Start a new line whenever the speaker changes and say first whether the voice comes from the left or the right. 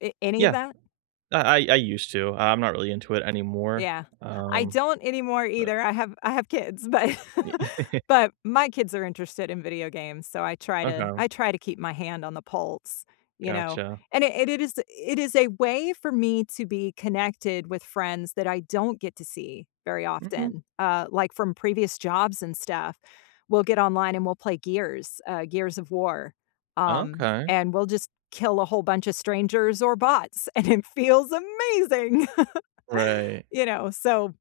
left: A any of
right: Yeah,
left: that?
right: I I I used to, I'm not really into it anymore,
left: Yeah, I
right: um,
left: don't anymore
right: but
left: either. I have I have kids, but
right: Y
left: but my kids are interested in video games, so I try to
right: Okay.
left: I try to keep my hand on the pulse, you know,
right: Gotcha.
left: and it it is it is a way for me to be connected with friends that I don't get to see very
right: Mhm.
left: often, uh, like, from previous jobs and stuff, we'll get online and we'll play Gears, uh, Gears of War, um,
right: Okay.
left: and we'll just kill a whole bunch of strangers or bots, and it feels amazing!
right: Right.
left: You know, so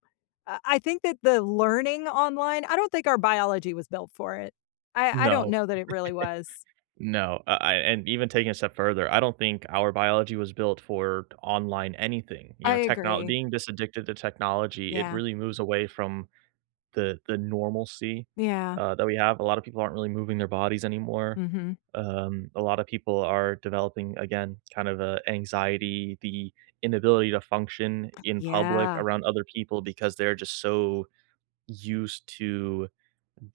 left: I I think that the learning online I don't think our biology was built for it. I I don't
right: No.
left: know that it really was.
right: No, I I and even taking a step further, I don't think our biology was built for online anything, you
left: I
right: know, technol
left: agree.
right: being this addicted to technology, it
left: Yeah.
right: really moves away from the the normalcy,
left: Yeah.
right: uh, that we have. A lotta people aren't really moving their bodies anymore.
left: Mhm.
right: Um, a lotta people are developing, again, kinda of, uh, anxiety, the inability to function in public
left: Yeah.
right: around other people because they're just so used to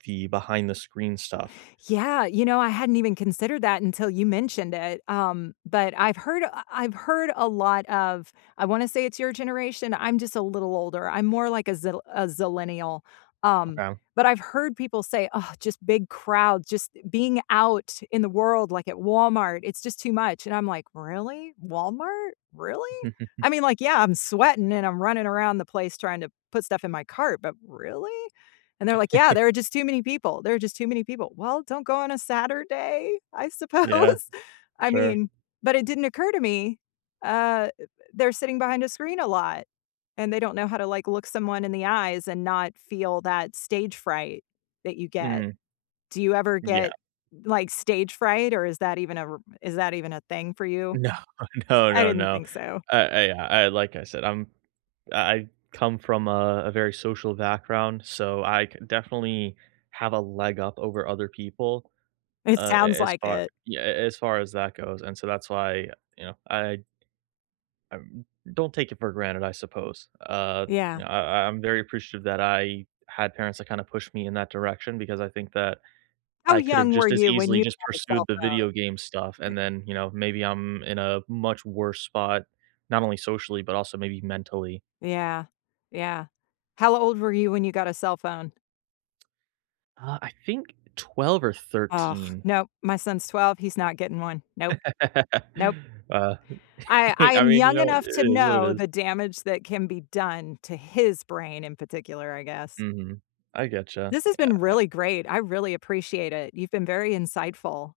right: the behind the screen stuff.
left: Yeah, you know, I hadn't even considered that until you mentioned it, um, but, I've heard, uh, I've heard a lot of, I wanna say it's your generation, I'm just a little older, I'm more, like, a zil a zillennial, um,
right: Okay.
left: but, I've heard people say, "Just big crowds, just being out in the world, like, at Walmart, it's just too much," and I'm, like, "Really? Walmart? Really?" I mean, like, yeah, I'm sweating and I'm running around the place trying to put stuff in my cart, but, really? And they're, like, "Yeah, there are just too many people, there are just too many people." "Well, don't go on a Saturday, I suppose.
right: Yeah,
left: I
right: sure.
left: mean, but, it didn't occur to me, uh, th th they're sitting behind a screen a lot, and they don't know how to, like, look someone in the eyes and not feel that stage fright that you get.
right: Mm.
left: Do you ever
right: Yeah.
left: get, like, stage fright, or is that even a r is that even a thing for you?
right: No, no,
left: I
right: no,
left: didn't
right: no.
left: think so.
right: I I I like I said, "I'm I I come from a a very social background," so I c definitely have a leg up over other people,
left: It
right: uh,
left: sounds
right: a as
left: like
right: far
left: it.
right: yeah, as far as that goes, and so that's why, you know, I I don't take it for granted, I suppose. Uh,
left: Yeah.
right: you know, I I I'm very appreciative that I had parents that kinda pushed me in that direction because I think that
left: How
right: I could have
left: young were
right: just as
left: you when
right: easily
left: you
right: just
left: had a
right: pursued
left: cell
right: the
left: phone?
right: video game stuff
left: Y
right: and then, you know, maybe I'm in a much worse spot, not only socially, but, also maybe mentally.
left: Yeah, yeah. How old were you when you got a cell phone?
right: Uh, I think 12 or
left: Ugh,
right: 13.
left: nope, my son's 12, he's not getting one. Nope. Nope.
right: Uh,
left: I I
right: I
left: am
right: mean, you
left: young
right: know,
left: enough to
right: it is what it
left: know
right: is.
left: the damage that can be done to his brain in particular, I guess.
right: Mhm. I get you,
left: This has
right: yeah
left: been
right: I
left: really great. I really appreciate it. You've been very insightful.